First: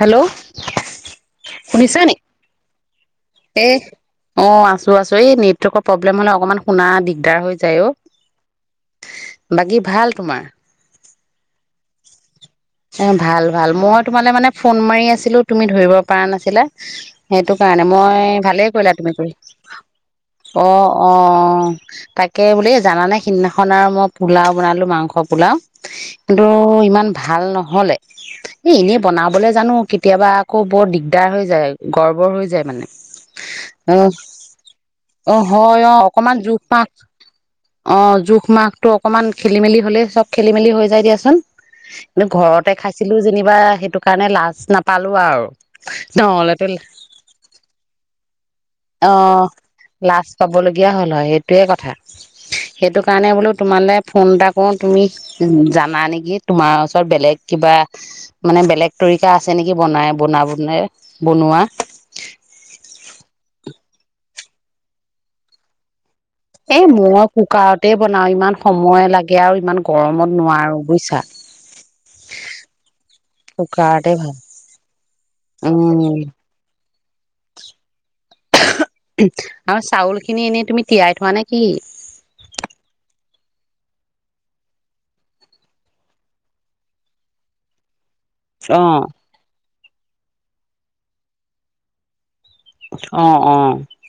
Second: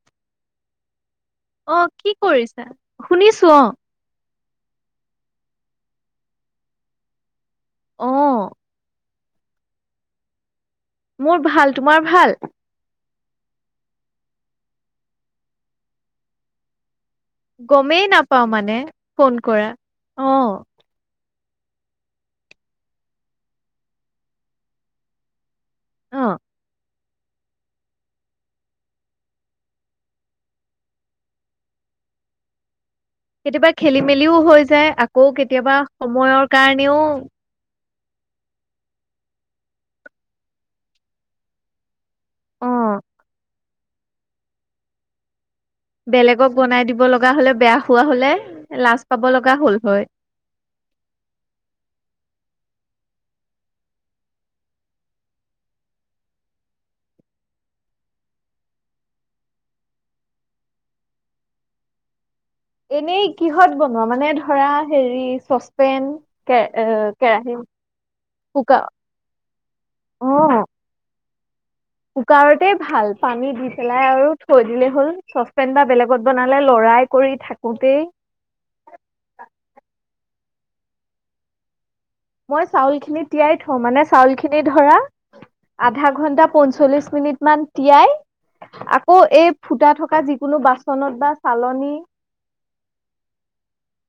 Hello অ শুনিছা কি নেকি কৰিছা শুনিছো অ এ অ আছো আছো এই ন নেৰ্কৰ প্ৰব্ম হ'লে অকণমান শুনা দিগদাৰ হৈ যাই অ। বাকী ভাল তোমাৰ? মোৰ ভাল, তোমাৰ ভাল? এ ভাল ভাল মই তোমালে মানে ফোন মাৰি আছিলো তুমি ধৰিব পৰা নাছিলা সেইটো কাৰণে গমেই মই নাপাও ভালেই মানে কৰিলা তুমি কৰি ফোন কৰা অ, অ। তাকে বোলে জানাানে সিদিনাখন আৰু মই পোলাও বনালো মাংস পোলাও। অ কিন্তু ইমান ভাল নহয়। নহলে এ এনেই বনাবলে জানো কেতিয়াবা আকৌ বৰ দিগদাৰ হৈ যায় গৰ্বৰ হৈ যায় মানে। কেতিয়াবা অ খেলি মেলিও হৈ যায় আকৌ অ কেতিয়াবা হয় অ অকমান সময়ৰ জোখ মাখ কাৰণেও অ জোখ মাখটো অকমান খেলি মেলি হ'লেই চব খেলি মেলি হৈ যায় দিয়াচোন কিন্তু ঘৰত অ তাতে খাইছিলো যেনিবা সেইটো কাৰণে লাজ নাপালো আৰু বেলেগক নহলেতো বনাই দিব লগা হলে বেয়া হোৱা হলে। লাজ অ পাব লগা হ'ল হয় লাজ পাবলগীয়া হ'ল হয় সেইটয়ে কথা। সেইটো কাৰণে বোলো তোমালৈ ফোন এটা কৰো তুমি জানা নেকি তোমাৰ ওচৰত বেলেগ কিবা মানে বেলেগ তৰিকা আছে নেকি বনাই বনাব বনোৱা। এনেই কিহত বনোৱা মানে ধৰা হেৰি চচপেন কে এ মই কেৰাহী কুকাৰতে বনাও ইমান কুকাৰ সময় লাগে আৰু ইমান অ গৰমত নোৱাৰো বুজিছা। কুকাৰতে ভাল পানী দি পেলাই কুকাৰতে আৰু ভাল থৈ দিলে হ'ল চচপেনটা উম বেলেগত বনালে লৰাই কৰি থাকোতেই। চাউলখিনি এনেই তুমি তিয়াই থোৱা নে কি? মই চাউল খিনি তিয়াই থওঁ মানে চাউলখিনি ধৰা আধা ঘণ্টা পঞ্চল্লিশ মিনিট মান তিয়াই অ আকৌ এই ফুটা থকা যিকোনো বাস্তু বাচনত বা চালনী অ অ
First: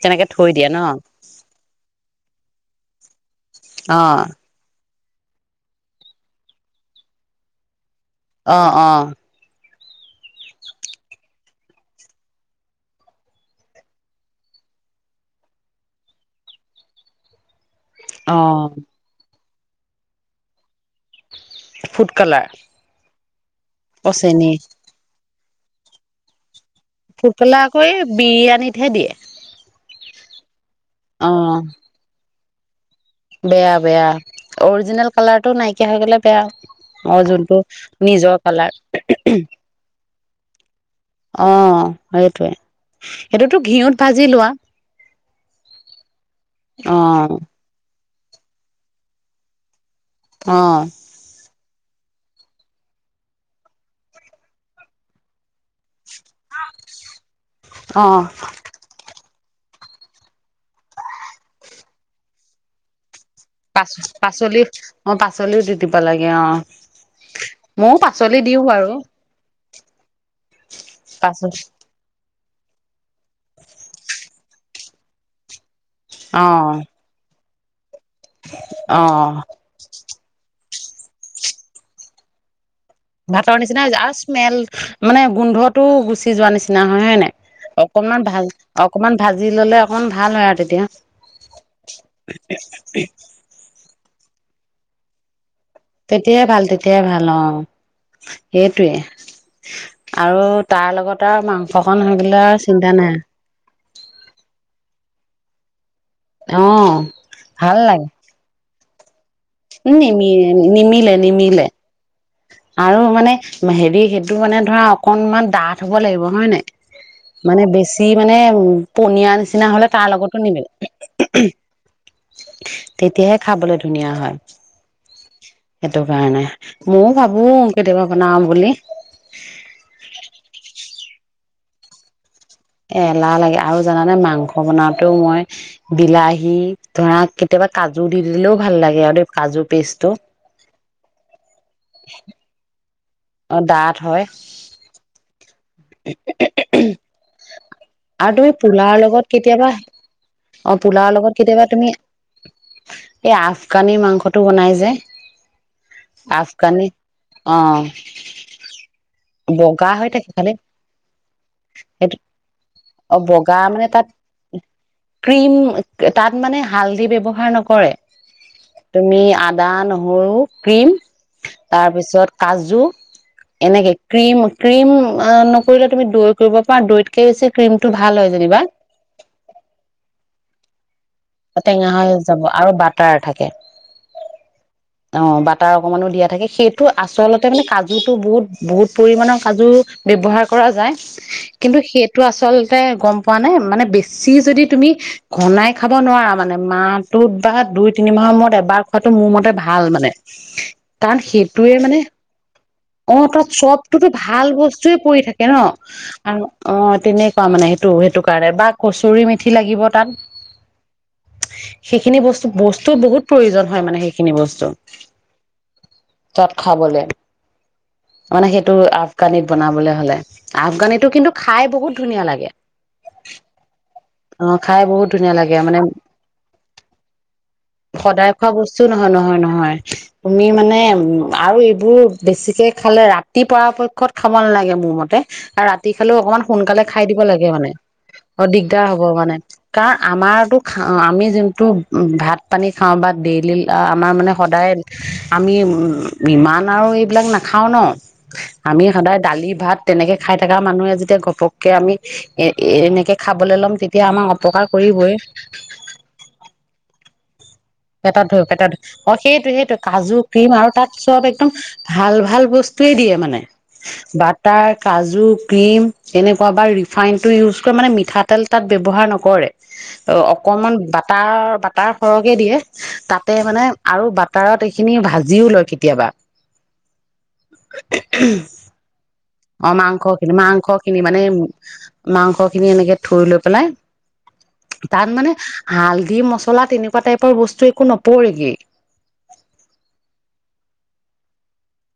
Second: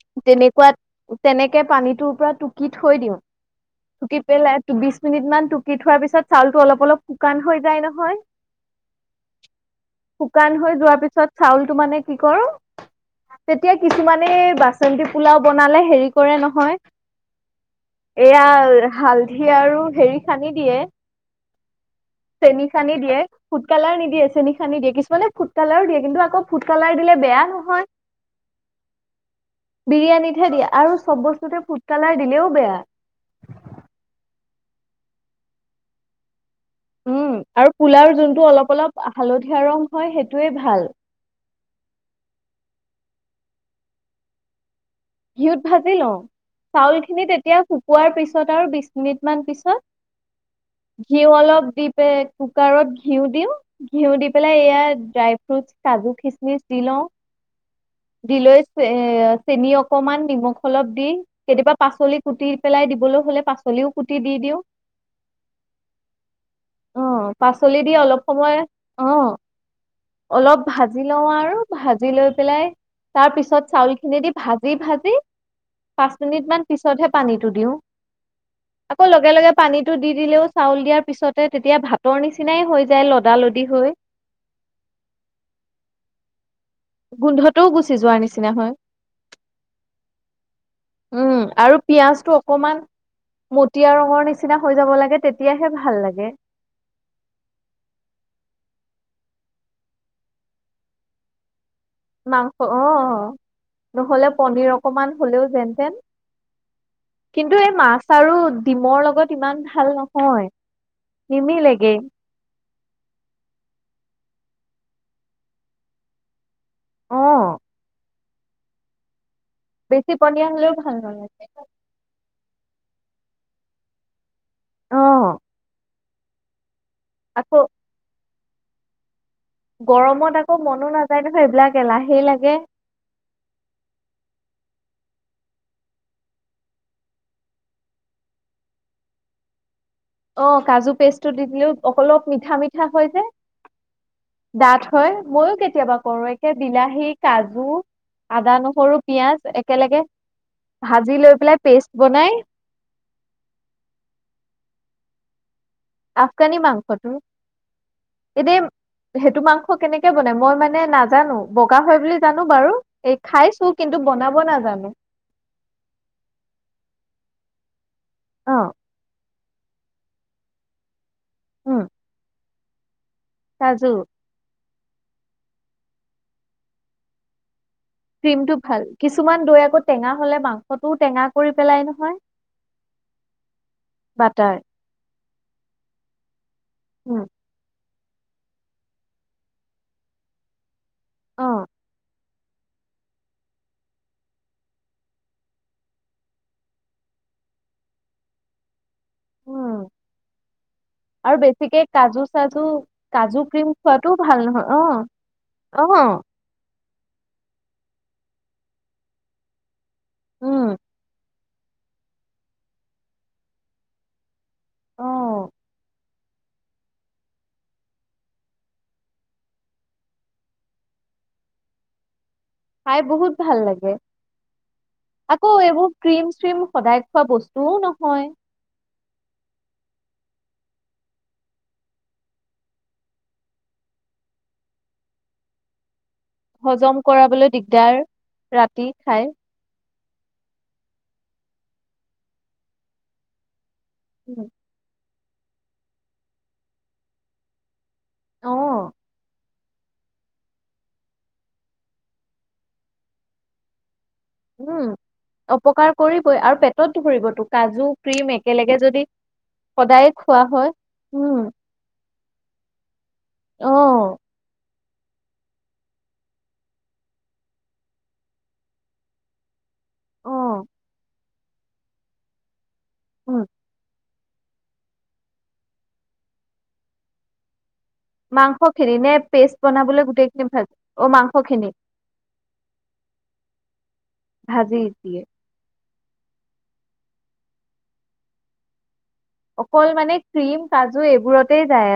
তেনেকে থৈ দিয়া তেনেকুৱাত ন? তেনেকে পানীটোৰ পৰা টুকি থৈ দিওঁ। অ সি পেলাই ত বি কেইমিনিটমান টুকি থোৱাৰ পিছত চাউলটো অল অলপ শুকান হৈ যায় নহয়। আহ আহ শুকান হৈ যোৱাৰ পিছত চাউলটো মানে কি কৰো তেতিয়া কিছুমানে বাচন্তি পোলাও বনালে হেৰি কৰে নহয়। অ এয়া হাল সি আৰু হেৰি খান্দি দিয়ে। ফুড কালাৰ চেনি শানি দিয়ে। ফুট কালাৰ নিদিয়ে চেনি শানি দিয়ে কিছুমানে ফুতকালেও দিয়ে কিন্তু আকৌ ফুড কালাৰ দিলে ফুড বেয়া কালাৰ আকৌ নহয় এই বিৰিয়ানীতহে দিয়ে। বিৰিয়ানীতহে দিয়া। আৰু চব অ বস্তুতে ফুড কালাৰ দিলেওঁ বেয়া। বেয়া বেয়া। অৰিজিনেল কালাৰটো নাইকিয়া হৈ গ'লে বেয়া। অ', উম যোনটো আৰু পোলাওৰ নিজৰ যোনটো অলপ কালাৰ অলপ ম ম ম। হালধীয়া ৰং হয় সেইটোৱে ভাল অ', সেইটোৱে। সেইটোতো ঘিউত ভাজি লোৱা? ঘিউত ভাজি লওঁ। অ চাউল খিনি তেতিয়া সু কোৱাৰ পিছত আৰু বিশ মিনিটমান পিছত অ ঘি অলপ দি পে কুকাৰত ঘিউ দিওঁ। ঘিউ দি পেলাই এয়া ড্ৰাই ফ্ৰুট কাজু কিসমিস দি লওঁ। অ দি লৈ চে এই চেনি অক কনমান নিমখ অলপ দি, কেতিয়াবা পাচলি কুটি পেলাই দিবলৈ হ'লে পা পাচলিও কুটি দি দিওঁ পাচলি, অ পাচলিও দি দিব লাগে, অহ। অ পাচলি দি ময়ো অলপ পাচলি সময় দিওঁ বাৰু। অ অলপ ভাজি লওঁ আৰু পাচ- ভাজি লৈ পেলাই, তাৰ পিছত চাউল খিনি দি ভা যি ভাজি পাঁচ মিনিট অ মান পিছতহে পানী টো দিওঁ। আকৌ অ লগে লগে পানীতটো দি দিলেওঁ, চাউল দিয়াৰ পিছতে তেতিয়া ভাতৰ নিচিনাই হৈ যায় লদা লদি ভাতৰ নিচিনা হৈ যায়। আৰু স্মেল মানে গোন্ধটো গুচি যোৱা নিচ চিনা হয়, হয় নে নাই? গোন্ধটোও গুচি যোৱাৰ অকনমান ভাজ, নিচিনা হয় অকনমান ভাজি ললে, অকমান ভাল হয় আৰু তেতিয়া। হম ম উম আৰু পিয়াজটো অকমান ম ম। মটীয়া ৰঙৰ নিচিনা হৈ যাব লাগে তে তেতিয়াই ভাল, তেতিয়াই ভাল, অ'। সেইটোৱে। আৰু তাৰ লগত আৰু মাং মাংস অ। নহ'লে পনীৰ অক কনমান হ'লেও যেন তেন। অ', ভাল লাগে। মোৰ লগত ইমান ম ভাল নিমি নহয় নিমিলে নিমিলে। নিমিলেগে আৰু মানে ম হেৰি সেইটো মানে ধৰা, অকনমান ডাঠ হ'ব লাগিব হয় নাই? অ', মানে বেছি মানে ম পনীয়া নিচ চিনা হ'লে তাৰ বেছি লগতো পনীয়া নিমিলে। হ'লেও ম ভাল ম নালাগে ম ম। তেতিয়াহে খাবলৈ ধুনীয়া হয়। অ', এটো কাৰণে ময়ো ভাবো আকৌ কেতিয়াবা বনাম বুলি গৰমত আকৌ মনো নাযায় নহয় এইবিলাক এলাহেই লাগে। এ এলাহ লাগে আৰু জানানে মাংস বনাওতেও মই বিলাহী ধৰা কেতিয়াবা কাজু দি দিলেও ভাল লাগে আৰু দ কাজু পেষ্ট অ কাজু পেষ্টটো দি দিলেও অলপ মিঠা মিঠা হয়। অ ডাঠ হয় দাঁত হয় ময়ো কেতিয়া আৰু আদা তুমি নহৰু পোলাৰ লগত পিয়াজ কেতিয়াবা একেলগে অ পোলাাৰ ভাজি লৈ লগত পেলাই কেতিয়াবা পেষ্ট তুমি বনাই এই আফগানি মাংসটো বনাই যে আফগানি মাংসটো অ এদেই সেইটো মাংস বগা হৈ কেনেকে থাকে বনাই খালি মই মানে মানে নাজানো বগা হয় বুলি সেইটো জানো বাৰু এই অ বগা খাইছো মানে কিন্তু তাত বনাব নাজানো। ক্ৰীম তাত মানে হালধি ব্যৱহাৰ নকৰে। অ তুমি আ দা নহৰু ক্ৰীম উম তাৰ পিছত কাজু কাজু এনেকে ক্ৰীম ক্ৰীম কৰিলে তুমি দৈ কৰিব পাৰা দৈতকে বেছি ক্ৰীমটো ভাল হয় ক্ৰীমটো যেনিবা ভাল কিছুমান দৈ আকৌ টেঙা হ'লে মাং ফটো টেঙা হৈ যাব আৰু বাটাৰ থাকে। বাটাৰ অ বাটাৰ অকমানো দিয়া থাকে। সেইটো উম আচলতে মানে কাজ কাজুতো বহুত বহুত পৰিমামানৰ কাজু ব্যবহাৰ কৰা যায়। অ কিন্তু সেই টো আচলতে গম পোৱা নাই মানে বেছি যদি তুমি ঘনাই খা খাব নোৱাৰা মানে মাহটোত বা দুই তিনিমাহৰ মূৰত এবাৰ টো মোৰ মতে ভাল উম মানে কাৰণ তাত আৰু সেইটোৱে বেছিকে মানে কাজু চাজু অ কাজু তাত ক্ৰীম চবটোতো খোৱাটোও ভাল নহয় অ বস্তুৱয়ে পৰি থাকে ন অ আৰু অ তেনেকুৱা মানে সেইটো সেইটো কাৰণে বা কচুৰি মেথি লাগিব। তাত উম সেইখিনি বস্তু বস্তু বহুত প্ৰয়োজন হয় মানে সেইখিনি বস্তু অ তাত খাবলে মানে সেইটো আফগানীক বনাবলৈ হলে আফগানিটো কিন্তু খাই বহুত ধুনীয়া লাগে খাই বহুত ভাল লাগে অ খাই বহুত ধুনীয়া আকৌ লাগে মানে এইবোৰ ক্ৰীম চ্ৰীম সদায় খোৱা বস্তুও নহয় সদায় খোৱা বস্তু নহয় নহয় নহয় তুমি মানে উ আৰু এইবোৰ বেছিকে খালে ৰাতি পৰাপক্ষত খাব নালাগে মোৰ মতে আৰু ৰাতি খালেও অকমান সোনকালে হজম খাই দিব লাগে কৰাবলৈ মানে দিগদাৰ অধিক তেতিয়া ৰাতি হ'ব খাই মানে কাহ আমাৰতো খাওঁ আমি যোনটো ভাত পানী খাওঁ বা ডেইলি আমাৰ মানে উম, সদায় আমি ইমান আৰু এইবিলাক নাখাওঁ ন অ আমি সদায় দালি ভাত তেনেকে খাই থকা মানুহে যেতিয়া ঘপককে আমি এনেকে খাব খাবলে ল'ম উম অপকাৰ কৰিবই আৰু পেটত ধৰিব তোক পেটত ধ পেটাত অ সেইটো সেইটো সদায় কাজু খোৱা ক্ৰীম আৰু হয়। তাত চব উম, একদম ভাল ভাল বস্তুৱয়ে দিয়ে মানে অ', বাটাৰ কাজু ক্ৰীম এনেকুৱা বা ৰিফাইনটো ইউজ কৰে মানে মিঠাতেল তাত ব্যৱহাৰ নকৰে অ', অকণমান বাটাৰ বাটাৰ সৰহকৈ দিয়ে তাতে উম, মানে আৰু বাত তাৰত এইখিনি ভাজিও লয় কেতিয়াবা মাংসখিনি নে পেষ্ট অ বনাবলৈ মাংস খিনি গোটেইখিনি মাংস ভাজি খিনি অ', মানে মাংসখিনি মাংস খিনি এনেকে থুই লৈ পেলাই ভাজি তাত দিয়ে। মানে হাল দি মছলা তেনেকুৱা টাইপৰ বস্তু একো নপৰেগে অকল মানে ক্ৰীম কাজু এইবোৰত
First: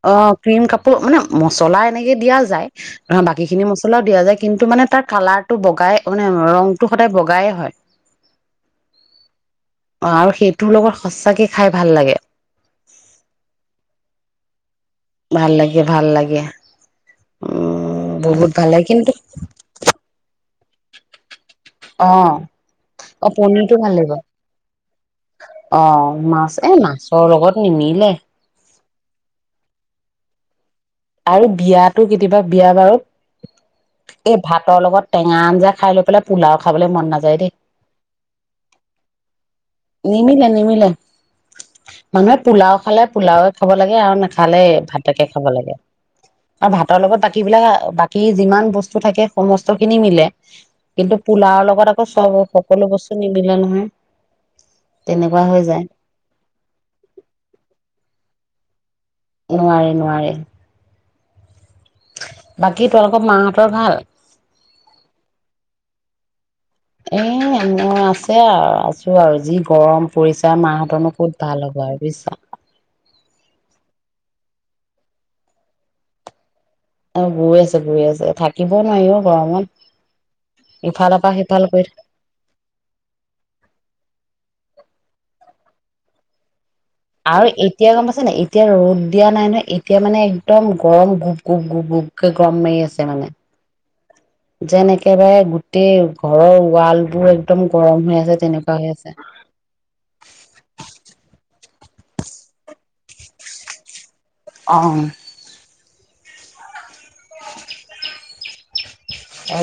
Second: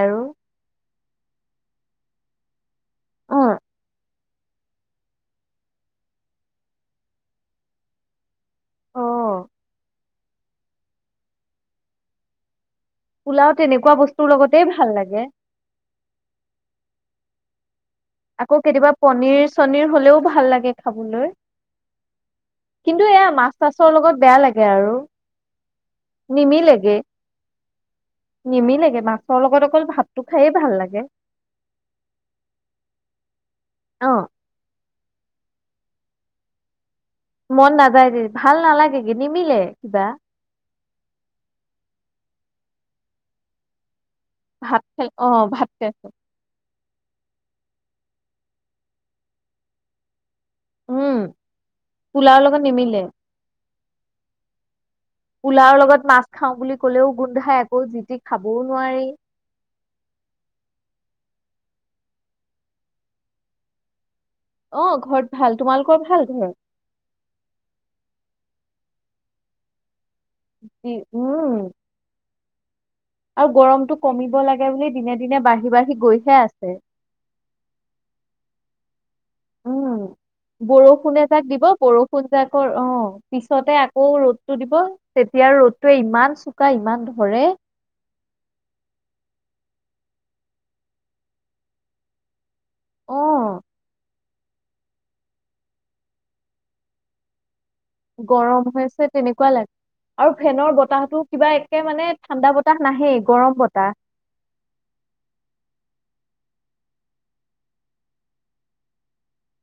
অ ক্ৰীম কাপোৰ মানে মছলা তেনেকে দিয়া যায় ধৰা বাকী অ', খিনি মছলাও দিয়া যায় কিন্তু মানে তাৰ কালাৰটো বগাই মানে ৰংটো সদায় বগাইে হয় অ', আৰু সেইটোৰ লগত সচাকে খাই ভাল লাগে পোলাও তেনেকুৱা বস্তুৰ লগতে ভাল লাগে ভাল লাগে উম বহুত আকৌ ভাল লাগে কেতিয়াবা কিন্তু পনিৰ চনিৰ হলেও ভাল লাগে খাবলৈ অ কিন্তু এয়া অ মাছ পনিৰটো চাছৰ ভাল লগত লাগিব বেয়া লাগে আৰু অ মাছ এ নিমিলেগে। মাছৰ লগত নিমিলে নিমিলেগে মাছৰ লগত অকল ভাতটো খাইে ভাল লাগে আৰু বিয়াতো কেতিয়াবা বিয়া অ'। বাৰুত এই ভাতৰ লগত টেনগা আঞ্জআঁ খায় লৈ পেলে পোলাও খাবলৈ মন যায় মন নাযায় দে ভাল নালাগে কি নিমিলে কিবা নিমিলে নিমিলে মানুহে পোলাও খালে পোলাওয়ে খাব লাগে আৰু না খালে ভাত খাই ভাতকে অ খাব ভাত লাগে খাইছো। আৰু ভাতৰ লগত বাকী বিলাক বাকী যিমান বস্তু থাকে সমস্ত খিনি মিলে উম কিন্তু পোলাওৰ লগত আকৌ চব পোলাওৰ লগত সকলো নিমিলে বস্তু নিমিলে নহয় তেনেকুৱা হৈ পোলাওৰ যায় লগত মাছ খাও বুলি ক'লেও গোন্ধাই আকৌ জিতি খাব বোৰ নোৱাৰি নোৱাৰে নোৱাৰে বাকী তোালোকৰ মাহঁতৰ ভাল অ ঘৰত ভাল তোমালোকৰ ভাল ঘৰত এ মই আছে আৰু আছো আৰু যি গৰম পৰিচাৰ মাহঁতনো ক'ত উম ভাল হ'ব আৰু বুজিছা আৰু গৰমটো কমিব লাগে বুলি দিনে দিনে বাঢ়ি বাঢ়ি গৈহে আছে বৈ আছে বৈ আছে থাকিব নোৱাৰি অ গৰমত উম ইফালৰ বৰষুণে পৰা এজাক সিফাল দিব কৰি থাকে। বৰষুণ জাকৰ অ পিছতে আকৌ ৰ দিব তেতিয়া ৰ'দটোৱে ইমান চো আৰু এতিয়া গম পাইছে ন এতিয়া ৰ'দ দিয়া নাই এতিয়া মানে একদম গৰম গোপ গোপ গুপ গোপকে গৰম মাৰি আছে অ মানে যেন একেবাৰে গোটেই ঘৰৰ ৱালবোৰ গৰম হৈছে তেনেকুৱা লাগে আৰু ফেনৰ বতাহতো কিবা মানে ঠাণ্ডা বতাহ নাহেই গৰম বতাহ অ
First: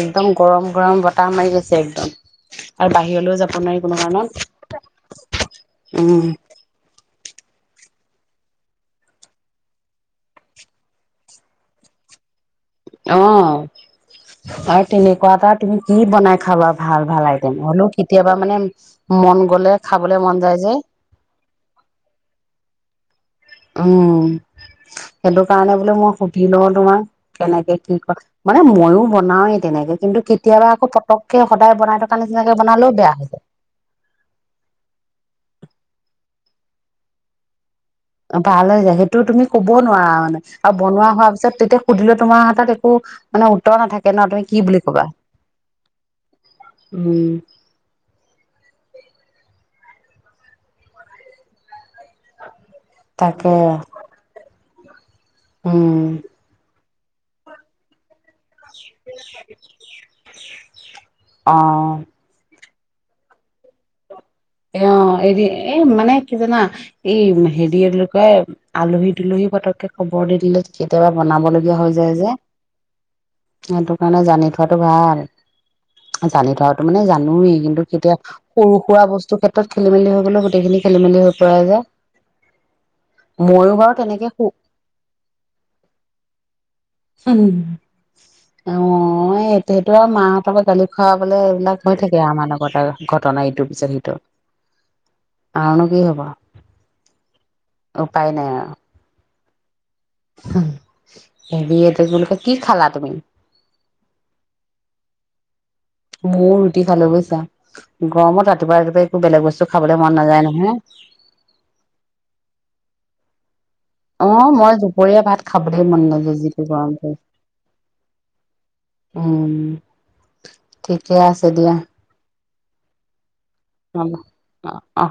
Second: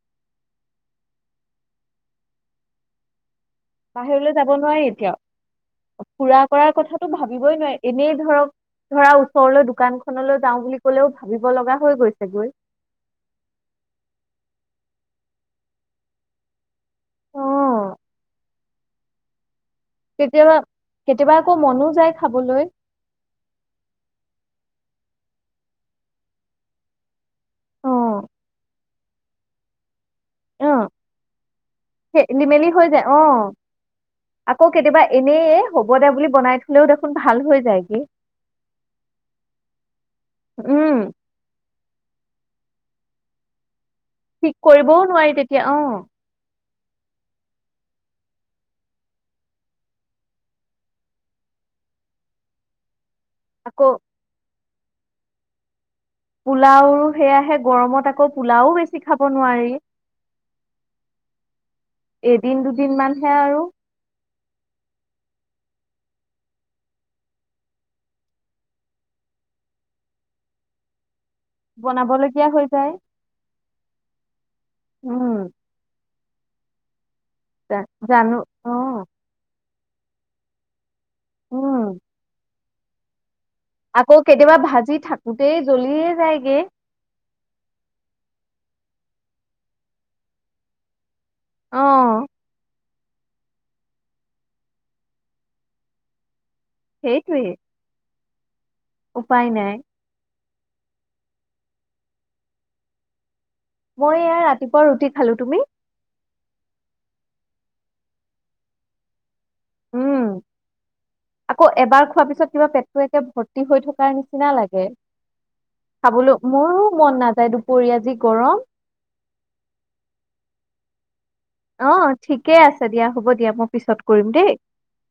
একদম গৰম গৰম বতাহ মাৰি গৈছে একদম আৰু বাহিৰলৈও যাব নোৱাৰি কোনো কাৰণত বাহিৰলৈ যাব নোৱাৰি এতিয়াও উম ফুৰা কৰাৰ কথাটো ভাবি ভাবিবই নোৱাৰি এনেই ধৰক ধৰা ওচৰলৈ দোকানখনলৈ যাও বুলি কলেও ভাবিব লগা হৈ গৈছে গৈ অ আৰু তেনেকুৱা এটা তুমি কি বনাই খাবা ভাল ভাল অ আইটেম হলেও কেতিয়াবা মানে মন গ'লে খাবলে মন যায় কেতিয়াবা যে কেতিয়াবা আকৌ মনো যায় খাবলৈ উম সেইটো কাৰণে বোলোমই সুধি লওঁ তোমাক কেনেকে অ কি ক মানে মইয়ো বনাওৱেই তেনেকে কিন্তু অ কেতিয়াবা আকৌ পতককে সদায় বনাই থকা খেলি নিচিনাকে মেলি বনালেও বেয়া অ হৈ যায় হবদে বুলি বনাই থলেও দেখোন ভাল হৈ যায় ভাল হৈ যায় সেইটো তুমি ক'ব নোৱাৰা মানে আৰু উম বনোৱা হোৱাৰ পিছত তেতিয়া সুধিলে তোমাৰ হাতত একো মানে উত্তৰ নাথাকে ন তুমি কি ঠিক বুলি কৰিবও কবা নোৱাৰি তেতিয়া অ উম [inaudible] তাকে আকৌ উম পোলাও সেয়াহে গৰমত আকৌ পোলাও বেছি খাব নোৱাৰি অ এদিন দুদিন দুদিন মানহে আৰু এ এৰি এ মানে কি জানা এই হেৰি কয় আলহী-দুলহী পতককে খবৰ দি দিলে কেতিয়াবা বনাবলগীয়া হৈ যায় যে বনাবলগীয়া হৈ যায় সেইটো কাৰণে জানো থোৱাটো ভাল উম জানি থোৱাটো মানে জা এনেও এই জা- দিনটোত কেতিয়া জানো অ সৰু-সুৰা বস্তু ক্ষেত্ৰত খেলি মেলি হৈ গ'লো গোটেইখিনি খেলিমেলি হৈ পৰা উম যায় আকৌ কেতিয়াবা ভাজি থাকোতেই জ্বলিয়ে যায়গে উম অ এইটো সেইটো আৰু মাহঁতৰ পৰা গালি খোৱা লে অ এইবিলাক হৈ থাকে আমাৰ লগত আৰু ঘটনা ইটোৰ পিছত সিটোৰ আৰুনো কি হ'ব সেইটোৱে উপায় নাই আৰু উপায় নাই হেৰি এইটো কি বুলি কয় কি খালা তুমি? মই এয়া ৰাতিপুৱা ৰুটি খালো তুমি মও ৰুটি খালো বুজিছা গৰমত ৰাতিপুৱা ৰাতিপুৱাই একো বেলেগ বস্তু খাবলৈ মন উম নাযায় নহয়। আকৌ এবাৰ খোৱাৰ পিছত কিবা পেটটো একে ভৰ্তি ভৰ্ত্তি হৈ থকাৰ নিচিনা অ' মই লাগে দুপৰীয়া ভাত খাবলৈ মন নাযায় খাবলৈ যিটো মোৰো গৰম মন পৰিছে। নাযায় দুপৰীয়া যি গৰম ঠিক ঠিকেই আছে দিয়া কে আছে দিয়া হ'ব এতিয়া মই পিছত অ', কৰিম দেই অ', অ'।